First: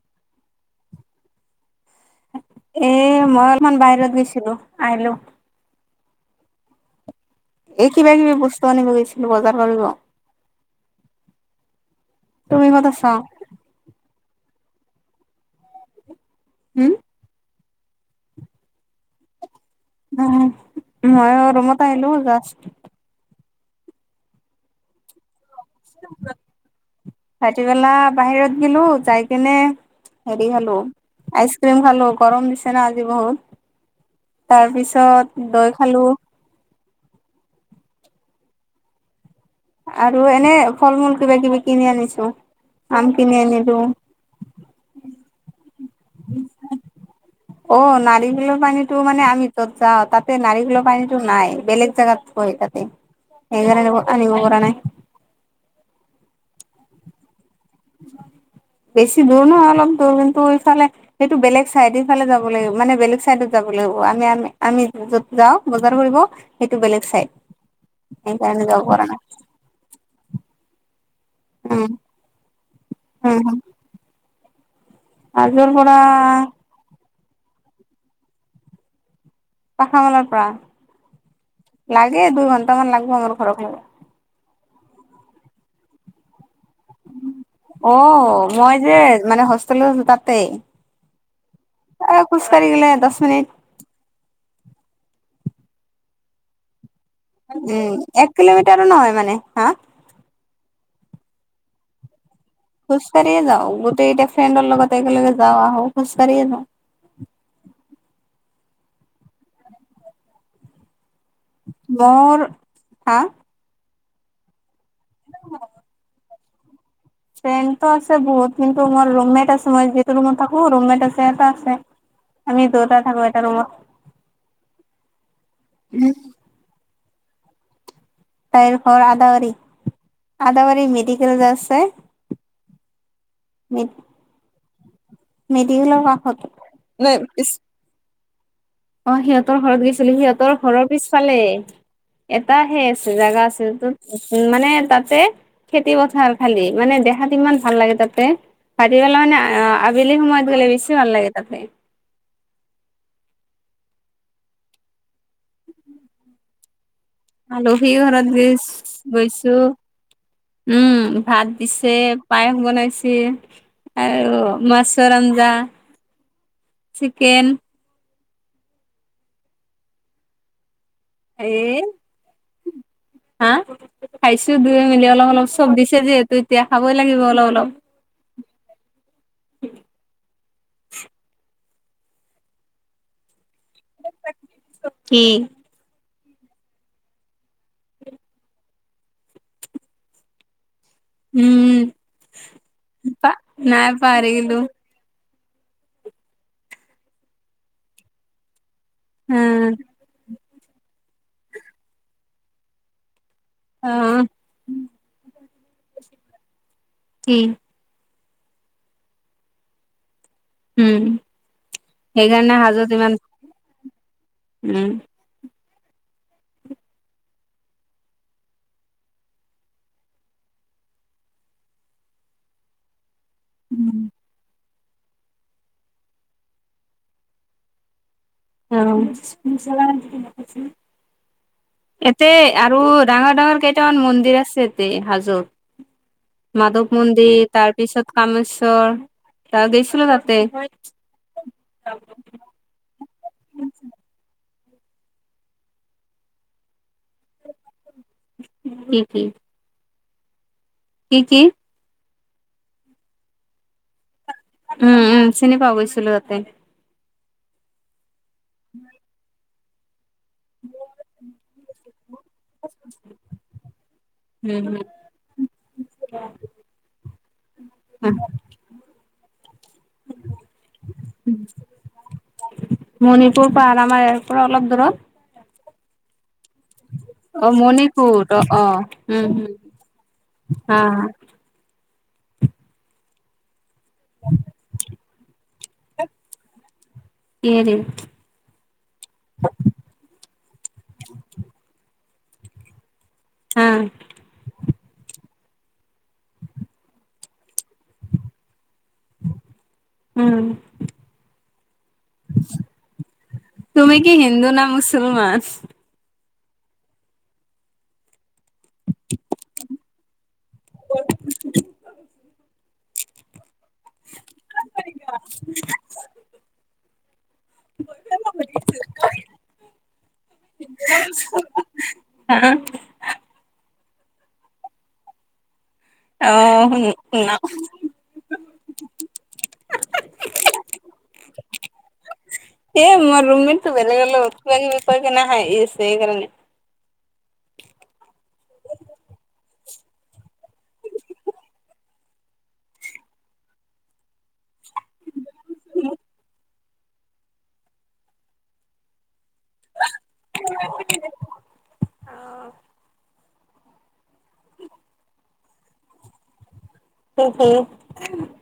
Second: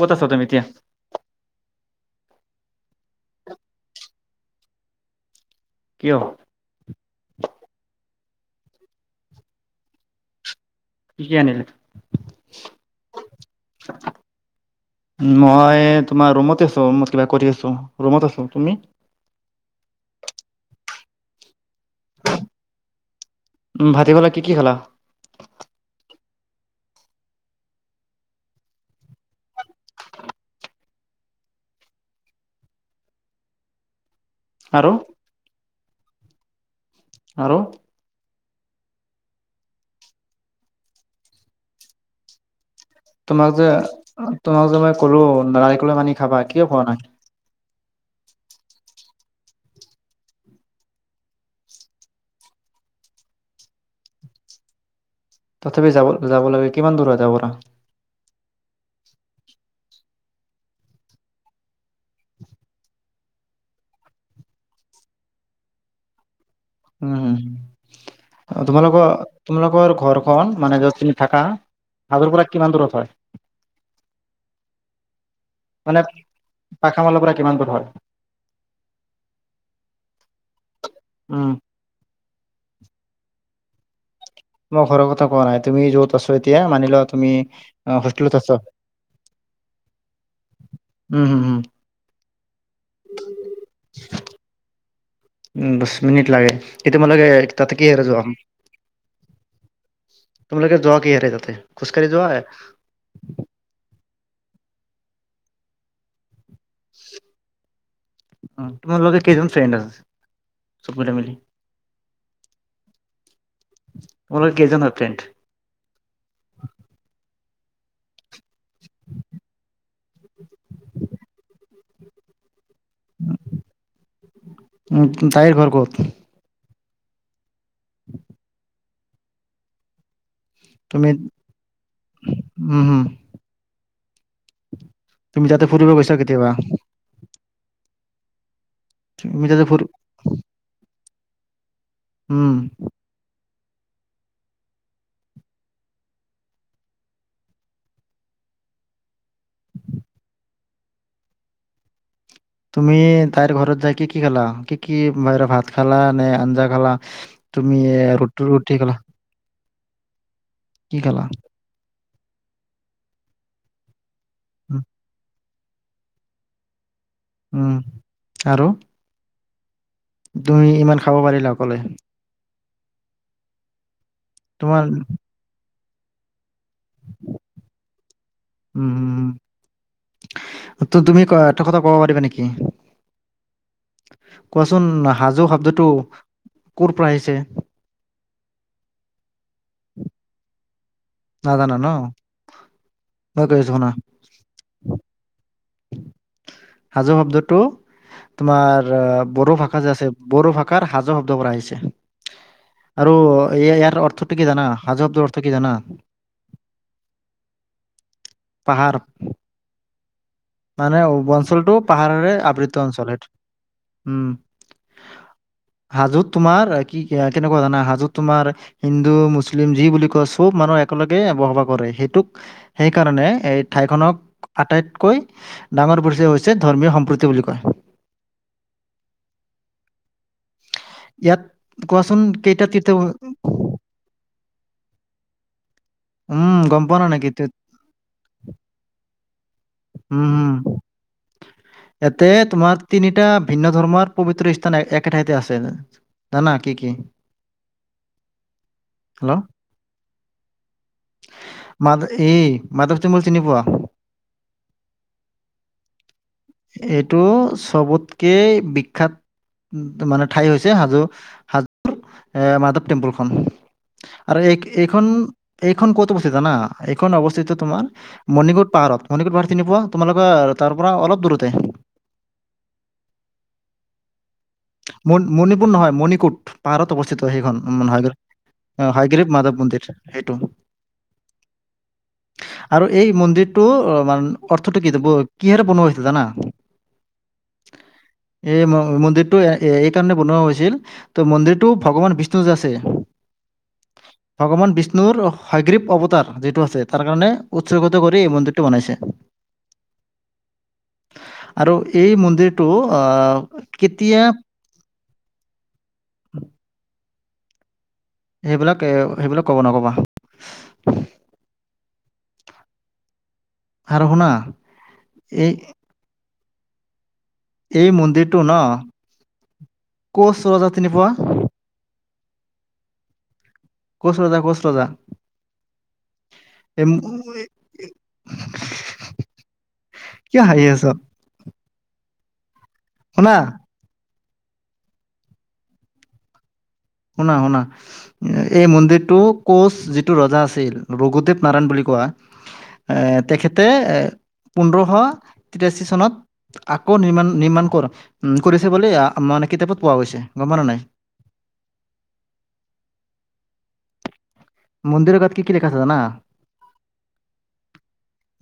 ক'ত আছ তুমি এতিয়া এ মই অলপমান বাহিৰত গৈছিলো আহিলো কিয় এই কিবা কিবি বস্তু আনিব গৈছিলো বজাৰ কৰিব কি আনিলি তুমি ক'ত আছা মই তোমাৰ ৰুমতে আছো হম মই কিবা কৰি আছো ৰুমত আছো তুমি আহ মইও ৰোমতে আহিলো যাস্ত উম ভাতিবেলা কি কি খালা ৰাতি বেলা বাহিৰত গেলো যাই কিনে হেৰি খালো আইচক্ৰিম খালো গৰম দিছে ন আজি বহুত আৰু তাৰপিছত দৈ খালো আৰু আৰু এনে ফল মূল কিবা কিবি কিনি আনিছো আম কিনি তোমাক যে আনিলো তোমাক যে মই কলো নাৰিকলৰ পানি খাবা কিয় খোৱা নাই অ নাৰিকলৰ পানীটো মানে আমি য'ত যাওঁ তাতে নাৰীকলৰ পানীটো নাই বেলেগ জাগাত তাতে, সেইকাৰণে আনিব পৰা নাই তথাপি যাব যাব লাগে কিমান দূৰ হয় তাৰ পৰা [inaudible] বেছি দূৰ নহয় অলপ দূৰ কিন্তু এইফালে সেইটো বেলেগ চাইড ইফালে যাব লাগিব মানে বেলেগ চাইডত যাব লাগ আমি আমি আমি য'ত যাওঁ বজাৰ কৰিব সেইটো বেলেগ চাইড উম সেইকাৰণে হো যাব তোমালোক পৰা নাই তোমালোকৰ ঘৰখন মানে য'ত তুমি থাকা উম হাজোৰ পৰা কিমান দূৰত হয় উম হাজোৰ পৰা মালৰ [unintelligible] পৰা কিমান দূ হয় [unintelligible] পাখা মেলাৰ পৰা উম লাগে দুই ঘন্টামান লাগিব আমাৰ ঘৰৰ পৰা মই ঘৰ কথা কোৱা নাই তুমি য'ত আছে এতিয়া মানিলোৱা তুমি অ হেটেলত আছ উম মই যে মানে হোষ্টেলত তাতে হম হম খোজ‌ কঢ়ি গলে দচ মিনিট উম দচ মিনিট লাগে এতিয়া তোমালোকে তাত কি উম হেৰে যোৱা এক কিলোমিটাৰো নহয় মানে হা তোমালোক যোৱা কি হে ততে খোজকাঢ়ি যোৱা নাই খোজকাঢ়িয়ে যাওঁ গোটেই এতিয়া ফ্ৰেণ্ডৰ লগত একেলগে যাওঁ আহো খোজকাঢ়িয়ে যাওঁ তোমাৰ লগত কেইজন ফ্ৰেণ্ড আছে বল হা তোমালোক কেইজনৰ আছে ফ্ৰেণ্ডতটো আছে বহুত কিন্তু মোৰ ৰুমেট আছে মই যিটো ৰুমত থাকো ৰুমেট আছে সহটা আছে আমি দুটাই থাকো এটা ৰুমত উম, তাইৰ ঘৰ ক'ত তাইৰ ঘৰ আদাবাৰী আদাবাৰী তুমি মেডিকেল যে আছে উম, হম মে তুমি তাতে ফুৰিব মেডীকেলৰ গৈছা কেতিয়াবা? কাষত অ অ তুমি সিহঁত, তাতে ফুৰ পিছফালে উম, এটা হ আছে জেগা আছে। উ মানে তাতে। খেতি পথাৰ খালি মানে দেখাত ইমান ভাল লাগে তাতে। কাটি পেলাও নে অ আবেলি সময়ত গ'লে বেছি ভাল লাগে তাতে। তুমি তাইৰ ঘৰত যাই কি কি খালা, কি কি বাহিৰ ভাত খালা নে আঞ্জা খালা। তুমি আলহি ঘৰত ৰুটি ৰুটি খালা গৈগৈছো। কি উম খালা ভাত দিছে পায়স বনাইছে। আৰু উম, মাছৰ আঞ্জা। চিকেন। উম, আৰু। তুমি ইমান খাব এ পাৰিলা অকলে। হা, খাইছো তোমাৰ দুয়ো মেলি অলপ অলপ চব দিছে যিহেতু। তেতিয়া খাবই লাগিব অলপ অলপ। উম উম। তো তুমি এটা কথা ক'ব পাৰিবা নেকি? কোৱাচোন কি সাজো শব্দটো। কোৰ পৰা আহিছে। নাজানা উম ন প মই কৈ নাই পাৰ পাহৰিগিলো। সাজো শব্দটো, তোমাৰ। বড়ো উম, ভাষা যে আছে বড়ো ভাষাৰ হাজো শব্দৰ পৰা আহিছে, আৰু। এই ইয়াৰ অ' অৰ্থটো কি জানা সাজ শব্দ অৰ্থ কি জানা। কি। পাহাৰ। উম, মানে অঞ্চলটো পাহাৰৰে সেইকাৰণে আবৃত্ত হাজোত ইমান অঞ্চল সে উম। হাজোত তোমাৰ কি কি কেনেকুৱা জানা হাজোত তোমাৰ, হিন্দু মুছলিম যি বুলি কয় চব মানুহ। একেলগে এ এবসভাকৰে সেইটোক, সেইকাৰণে। এই ঠাইখনক আটাইতকৈ ডাঙৰ পৰিচয় হৈছে ধৰ্মীয় সম্প্ৰীতি বুলি কয়। অ কো ইয়াত কোৱাচোন এতে কেইটা আৰু তীৰ্থ ডাঙৰ ডাঙৰ কেইটামান মন্দিৰ আছে এতে হাজোত। উম গম মাধৱ পোৱা ন নেকি মন্দিৰ তীৰ্থ- তাৰপিছত কামেশ্বৰ। ত গৈছিলো উম তাতে হম, ইতে তোমাৰ তিনিটা ভিন্ন ধৰ্মৰ পবিত্ৰ। একে ঠাইতে আছে, নানা কি কি। কি কি? হেল্ল' কি কি? মাধ এই মাধৱ তুমল চিনি পোৱা। উম উম! চিনি পোৱা গৈছিলো ততে। চবতকে বিক্ষাত মানে। ঠাই হৈছে হাজো হাজোৰ এ মাধৱ টেম্পুলখন। আৰু উম উম এইখন এইখন, ক'তো উপস্থিত ন এইখন অৱস্থিত। তোমাৰ, মণিকোট পাহাৰত মণিকূট পাহাৰত তি পুৱা তোমালোকৰ তাৰ পৰা অলপ দূৰতে। মণিপুৰ পাহাৰ আমাৰ ইয়াৰ পৰা অলপ দূৰত। মণ- মণিপুৰ নহয় মণিকোট। পাহাৰত অৱস্থিত অ সেইখন, মণিপুৰ অ অ উম হাইগৰিব হম মাধৱ মন্দিৰ সেইটো। হা আৰু এই মন্দিৰটো মান। অৰ্থটো কি কিহাৰে বনোৱাইছে জানা? কিহে দি? এই মন্দিৰটো এই কাৰণে বনোৱা হৈছিল ত মন্দিৰটো ভগৱান বিষ্- ষ্ণু আছে হা ভগৱান বিষ্ণু। নুৰ সগ্ৰীৱ অৱতাৰ যিটো আছে তাৰ কাৰণে উৎসৰ্গত কৰি এই মন্দিৰটো বনাইছে। উম। আৰু এই মন্দিৰটো আহ কেতিয়া। চলমাছ। উম! সেইবিলাক এ সেইবিলাক কব নকবা, আৰু শুনা এই? এই মন্দিৰটো ন ক' চ ৰজা চিনিপোৱা? হ। কচ ৰজা -কচ ৰজা, এ অঁ! কিয় হাঁহি আছ? এ মই শুনা ৰুমমেটো বেলেগ লগত কিবা কিবি কৈ পিনে হাঁহি আছে সেইকাৰণে। শুনা শুনা এই মন্দিৰটো? কোচ যিটো ৰজা আছিল ৰঘুদেৱ নাৰায়ণ বুলি কোৱা এ তেখেতে এ, পোন্ধৰশ তিৰাশী চনত আকৌ নিৰ্মাণ নিৰ্মাণ কৰ উ কৰিছে বুলি। মানে কিতাপত পোৱা গৈছে গম পালা নাই? অঁ! মন্দিৰৰ তাত কি কি লিখা আছে জানা?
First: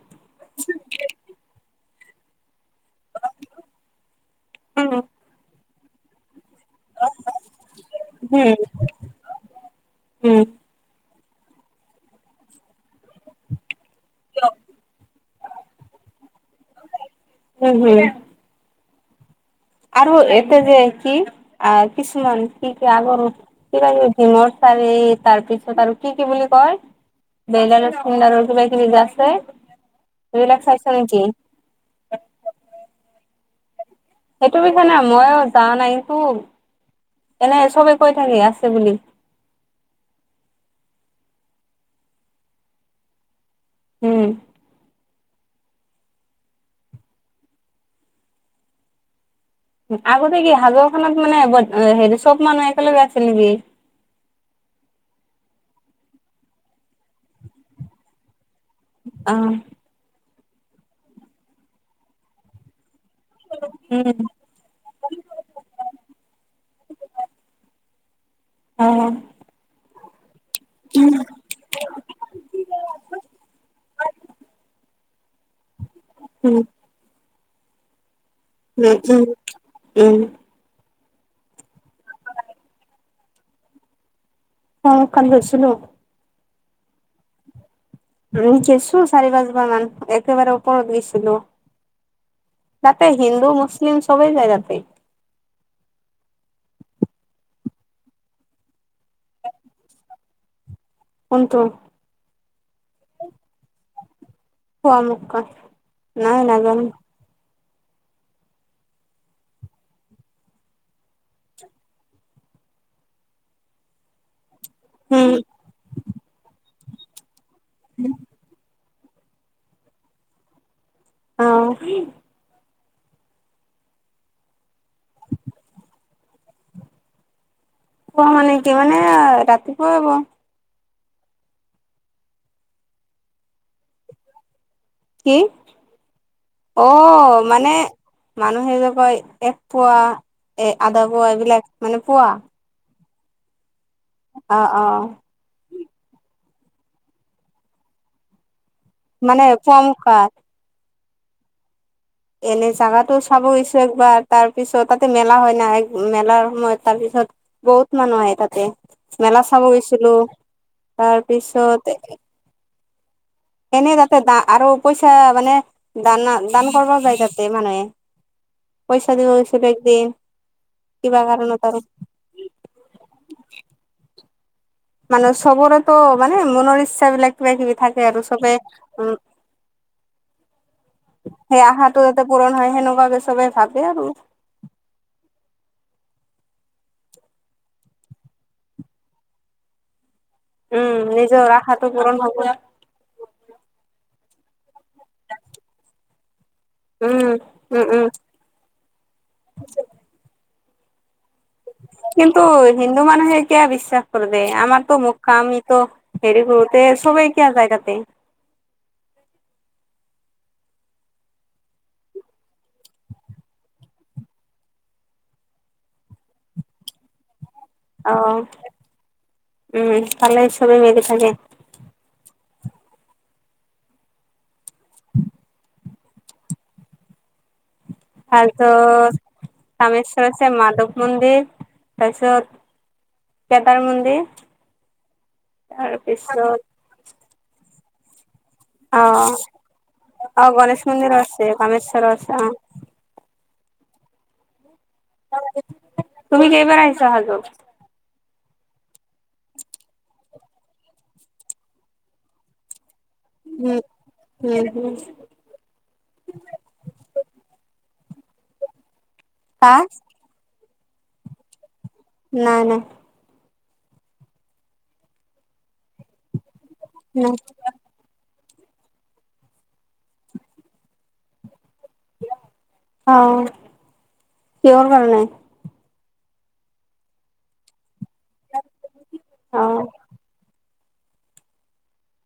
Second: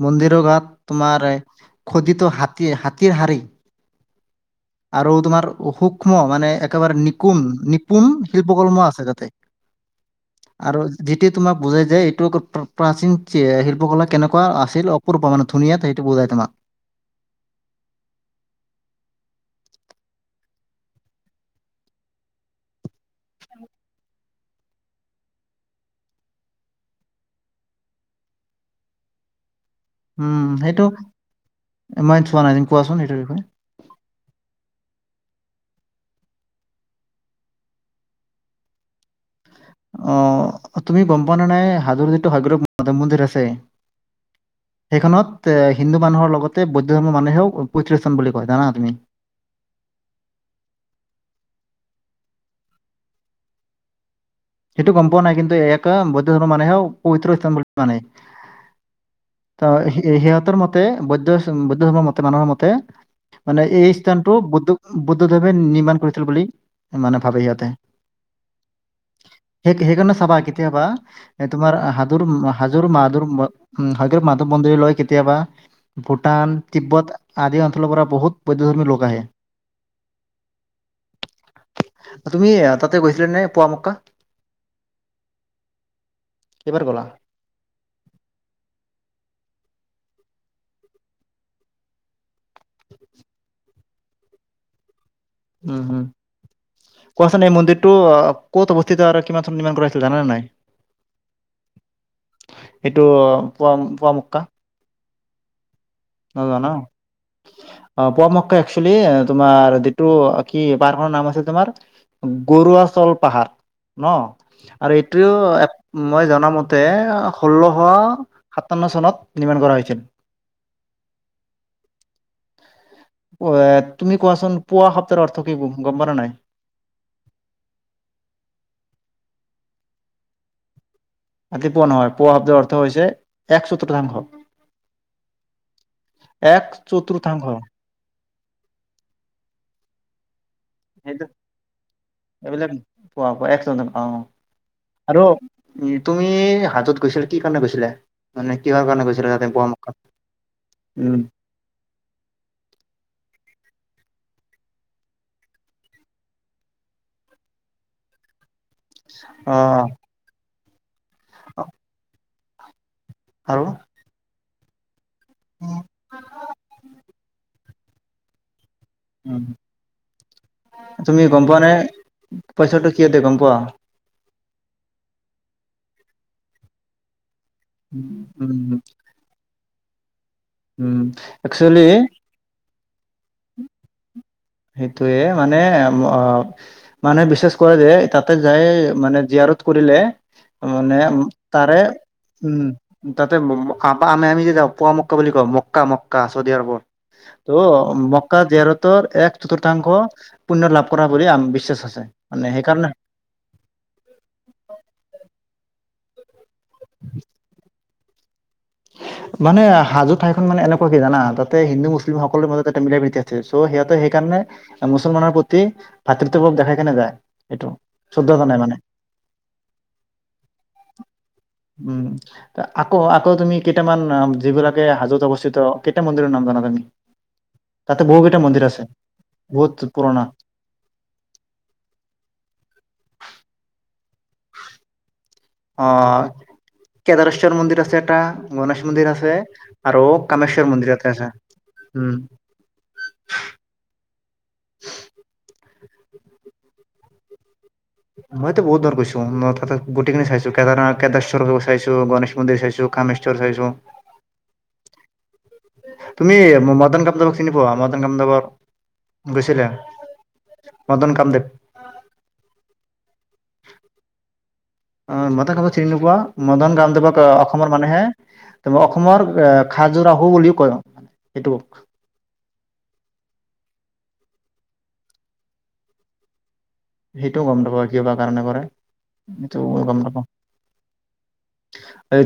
মন্দিৰৰ গাত তোমাৰ? খোদিত হাতী হাতীৰ শাৰী। আৰু তোমাৰ সূক্ষ্ম মানে, একেবাৰে নিপুম নিপুম শিল্প কৰ্ম আছে তাতে আৰু, তোমাক বুজাই যায় এইটো। প্ৰাচীন শিল্পকলা কেনেকুৱা আছিল অপূৰ্ব মানে ধুনীয়া সেইটো বুজায় তোমাক। উম হম! আৰু এতি যে কি আ কিছুমান কি কি আগৰ কি। শিমৰ চাৰি তাৰ পিছত আৰু কি কি বুলি কয়? বিলালৰ সিং আৰু কিবা কিবি আছে। উম, এইবিলাক সেইটো চাইছা নেকি? মই চোৱা নাই যে কোৱাচোন সেইটো বিষয়ে। সেইটো বিষয়ে নে মইো যা নাই টো। এনে চবে কৈ থাকে আছে বুলি। আঁহ তুমি গম পোৱা নে নাই হাজৰটো সাগৰৰত মাধৱ মন্দিৰ আছে। উম। এইখনত এ হিন্দু মানুহৰ লগতে বৌদ্ধ ধৰ্মৰ মানুহেও পিতৃস্থান বুলি কয় জানা তুমি। আগতে কি হাজৰ খত মানে হেৰি চব মানুহ একেলগে আছে নেকি? সেইটো গম পোৱা নাই কিন্তু এক বৌদ্ধ ধৰ্মৰ মানুহে পৱিত্ৰ স্থান বুলি কোৱা নাই অ ত সিহঁতৰ মতে বৌদ্ধ, বৌদ্ধ ধৰ্মৰ মতে মানুহৰ মতে মানে এই উম স্থানটো বুদ্ধ বুদ্ধদৱে নিৰ্মাণ কৰিছিল। বুলি মানে ভাবে সিহঁতে। অ হে সেইকাৰণে চাবা কি। কেতিয়াবা এ তোমাৰ হাজোৰ হাজো মাহাদুৰ হাজ মাহাদৱ মন্দিৰ লয় কেতিয়াবা ভূটান, উম তিব্বত আদি অঞ্চলৰ পৰা বহুত বৌদ্ধধৰ্মী উম লোক আহে। উম উম! তুমি তাতে গৈছিলা? নে পুৱা মক্কা অঁ পুৱা মক্কা গৈছিলোঁ। কেইবাৰ গলা গেইছোঁ চাৰি, পাঁচ বাৰ মান একেবাৰে ওপৰত গৈছিলো। তাতে হিন্দু, মুছলিম চবেই যায় তাতে। উম হম। কোৱাচোন এই মন্দিৰটো ক'ত অৱস্থিত আৰু কিমান চনত নিৰ্মাণ কৰা হৈছিল জান নে নাই? কোনটো এইটো পুৱ পুৱামক্কা? খোৱা নাই নাজানো। অঁ পোৱামক্কা তোমাৰ যিটো কি পাহাৰখনৰ নাম আছে তোমাৰ? গৰুৱাচল পাহাৰ ন? আৰু উম, এইটোও এক মই জনামতে ষোল্লশ সাতন্ন চনত নিৰ্মাণ কৰা হৈছিল। আহঁ। আঁহ তুমি কোৱাচোন পোৱা সপ্তাহৰ অৰ্থ কি গম পোৱা নে নাই? পোৱা মানে কি মানে ৰাতিপুৱাই হ'ব। ৰাতি পুৱা নহয় পোৱা শব্দৰ অৰ্থ হৈছে একচতৰ্তাংশ। কি? অঁ চতুৰ্থাংশ মানে, মানুহে যে কয় এক পোৱা, এ আধা সেইটো পোৱা, এইবিলাক মানে পোৱা। এইবিলাক পোৱা, পোৱা একশ অঁ অ', অ', আৰু তুমি হাতত গৈছিলা কি কাৰণে গৈছিলা মানে? কিহৰ কাৰণে গৈছিলা মানে তাতে পোৱা হাতত মুখাত উম। এনে জাগাটো চাব গৈছো একবাৰ তাৰ পিছত, তাতে মেলা হয় না এক মেলাৰ সময়ত তাৰপি ছত বহুত মানুহ আহে তাতে মেলা অ চাব গৈছিলো, তাৰপিছত। আৰু এনেই তাতে দা আৰু পইচাঁ মানে দানা দান কৰিব যায় তাতে মানুহে পইচাঁ দিব উম গৈছিলো একদিন। কিবা তুমি গম পোৱা কাৰণত নে আৰু পইচাঁটো কিয় দিয়ে গম পোৱা? মানে চবৰেতো মানে মনৰ ইচ্ছাবিলাক কিবা কিবি থাকে উম আৰু চবে উম উ উম সেই একচুৱেলি আশাটো যাতে পূৰণ হয় সেনেকুৱাকে চবেই ভাবে আৰু। সেইটোয়ে মানে মানুহে বিশ্বাস কৰে যে তাতে যায় মানে জীয়াৰ কৰিলে মানে উম নিজৰ তাৰে আশাটো পূৰণ হব উম তাতে আমা আমি যে পোৱামক্কা বুলি কওঁ মক্কা মক্কা চৌদিয়া অবৰ উম ত' উম উম মক্কা জীয়াৰতৰ এক চতুৰ্থাংশ পুণ্য লাভ কৰা। বুলি আম বিশ্বাস আছে কিন্তু মানে সেইকাৰণে হিন্দু মানুহে কিয় বিশ্বাস কৰে দে আমাৰটো মক্কা আমি‌ ত হেৰি কৰোতে চবে কিয় যায় তাতে? [inaudible] মানে হাজো ঠাইখন মানে এনেকুৱা কি জানা তাতে হিন্দু মুছলিম সকলৰ মাজত তাতে মিলা প্ৰীতি আছে সিহঁতে সেইকাৰণে। মুছলমানৰ প্ৰতি ভাতৃত্ববক দেখাই কিনে যায়। এইটো অ শুদ্ধত কাৰণে মানে। উম তাতে চবেই মিলি থাকে। উম, আকৌ আকৌ তুমি কেইটামান যিবিলাকে হাজত অৱস্থিত। কেইটা মন্দিৰৰ নাম জানা তুমি? তাতে বহু কেইটা মন্দিৰ আছে? তাৰপিছত বহুত পুৰণা। কামেশ্বৰ আছে মাধৱ মন্দিৰ তাৰপিছত কেদাৰ মন্দিৰ। অ তাৰপিছত কেদাৰেশ্বৰ মন্দিৰ আছে এটা,। গণেশ অ মন্দিৰ আছে আৰু অ কামেশ্বৰ গণেশ মন্দিৰ‌ এটা মন্দিৰো আছে কামেশ্বৰ উম। আছে অ [unintelligible] তুমি কেইবাৰ আহিছা হাজো? মইতো বহুত বাৰ গৈছো তাতে গোটেইখিনি চাইছো, কেদেশ্বৰ চাইছো, গণেশ মন্দিৰ চাইছো, কামেশ্ব। ৰ চাইছো, উম উম হম তুমি মদন কামদেৱক চিনি পোৱা? মদন কামদেৱৰ গৈছিলা কা মদন কামদেৱ? নাই নাই। অ মদন কামদেৱক চিনি নোপোৱা? মদন গামদেৱক নাই অসমৰ মানুহে। অসমৰ আহ খাজোৰাহু বুলিও কয় সেইটোক। আঁহ কিহৰ কাৰণে? সেইটোও গম নাপাওঁ কি বা কাৰণে কৰে, সেইটো অ গম নাপাওঁ।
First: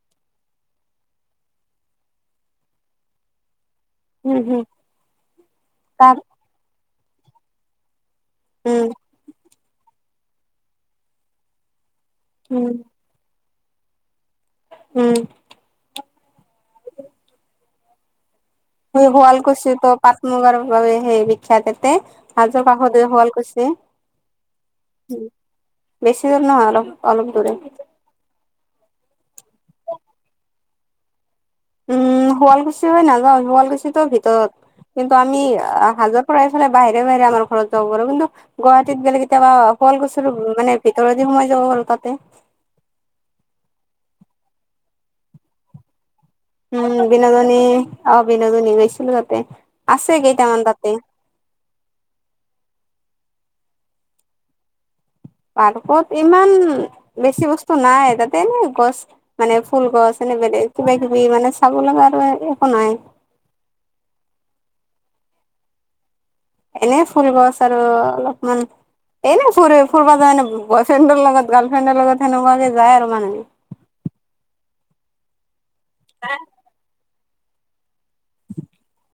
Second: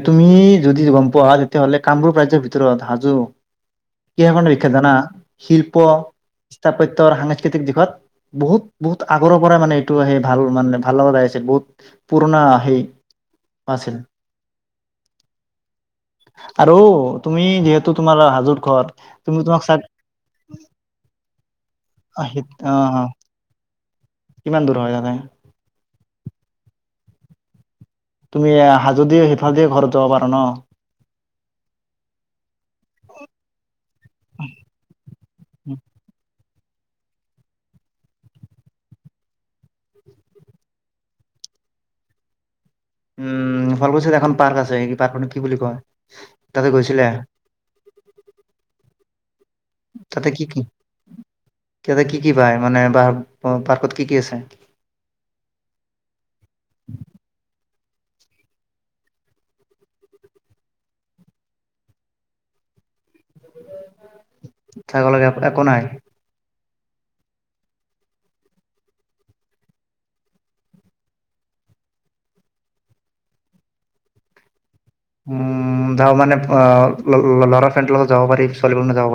তুমি যদি গম পোৱাা তেতিয়াহ'লে কামৰূপ ৰাজ্যয়ৰ ভিতৰত হাজো। উম কৃষৰ হম বিখ্যয় জনা শিল্প তাত স্থাপত্য সাংস্কৃতিক দিশত। বহুত উম বহুত আগৰৰ পৰাই মানে এইটো সেই ভাল মানে ভাল লগছে বহুত। পুৰনা উম হেই আছিল। উম। আৰু তুমি যিহেতু তোমাৰ হাজোৰ। ঘৰ তই শুৱাল তুমি তোমাক কুছি চাক তো পাট মুগাৰ বাবে সেই বিখ্যাততে অ হাজ কাষতই শুৱাল কুচী। কিমান দূৰ হয় যানাই। বেছি দূৰ নহয় অলপ অলপ দূৰে। তুমি হাজোদি সিফালদিয় ঘৰত যাব পাৰো ন। উম শুৱালকুছি হৈ নাযাও শুৱালকুছিতটো ভিতৰত কিন্তু আমি হাজত। চৰাই চৰাাই বাহিৰে বাহিৰে আমাৰ ঘৰত যাব পাৰো কিন্তু গুৱাহাটীত বেলেগ কেতিয়াবা শুৱল গছু মানে ভিতৰত। সময় জগালতে। উম ভাল পৈছ এখন পাৰ্ক আছে পাৰ্ক ম কি বুলি কয়। তাতে উম গৈছিলে বিনোদনী অ বিনোদনী গৈছিলো তাতে আছে কেইটামান তাতে। তেয়াতে কি কি পায় মানে ব পাৰ্কত কি কি আছে। পাৰ্কত ইমান বেছি বস্তু। নাই তাতে এনে গছ মানে ফুল গছ এনে বেলে কিবা কিবি মানে চাব লগা আৰু। নাই। চাব লগাগে একো নাই। এনেই ফুল গছ আৰু অলপমান। এনে ফ ফুব যায়ে বয় ফ্ৰেণ্ডৰ লগত গাৰ্ল ফ্ৰেণ্ডৰ লগত সেনেকুৱাকে যায় আৰু মানুহ। [unintelligible] উম যাওঁ মানে অ ল'ৰা ফ্ৰেণ্ৰ লগত যাব পাৰি ছোৱালিব নাযাব পাৰি।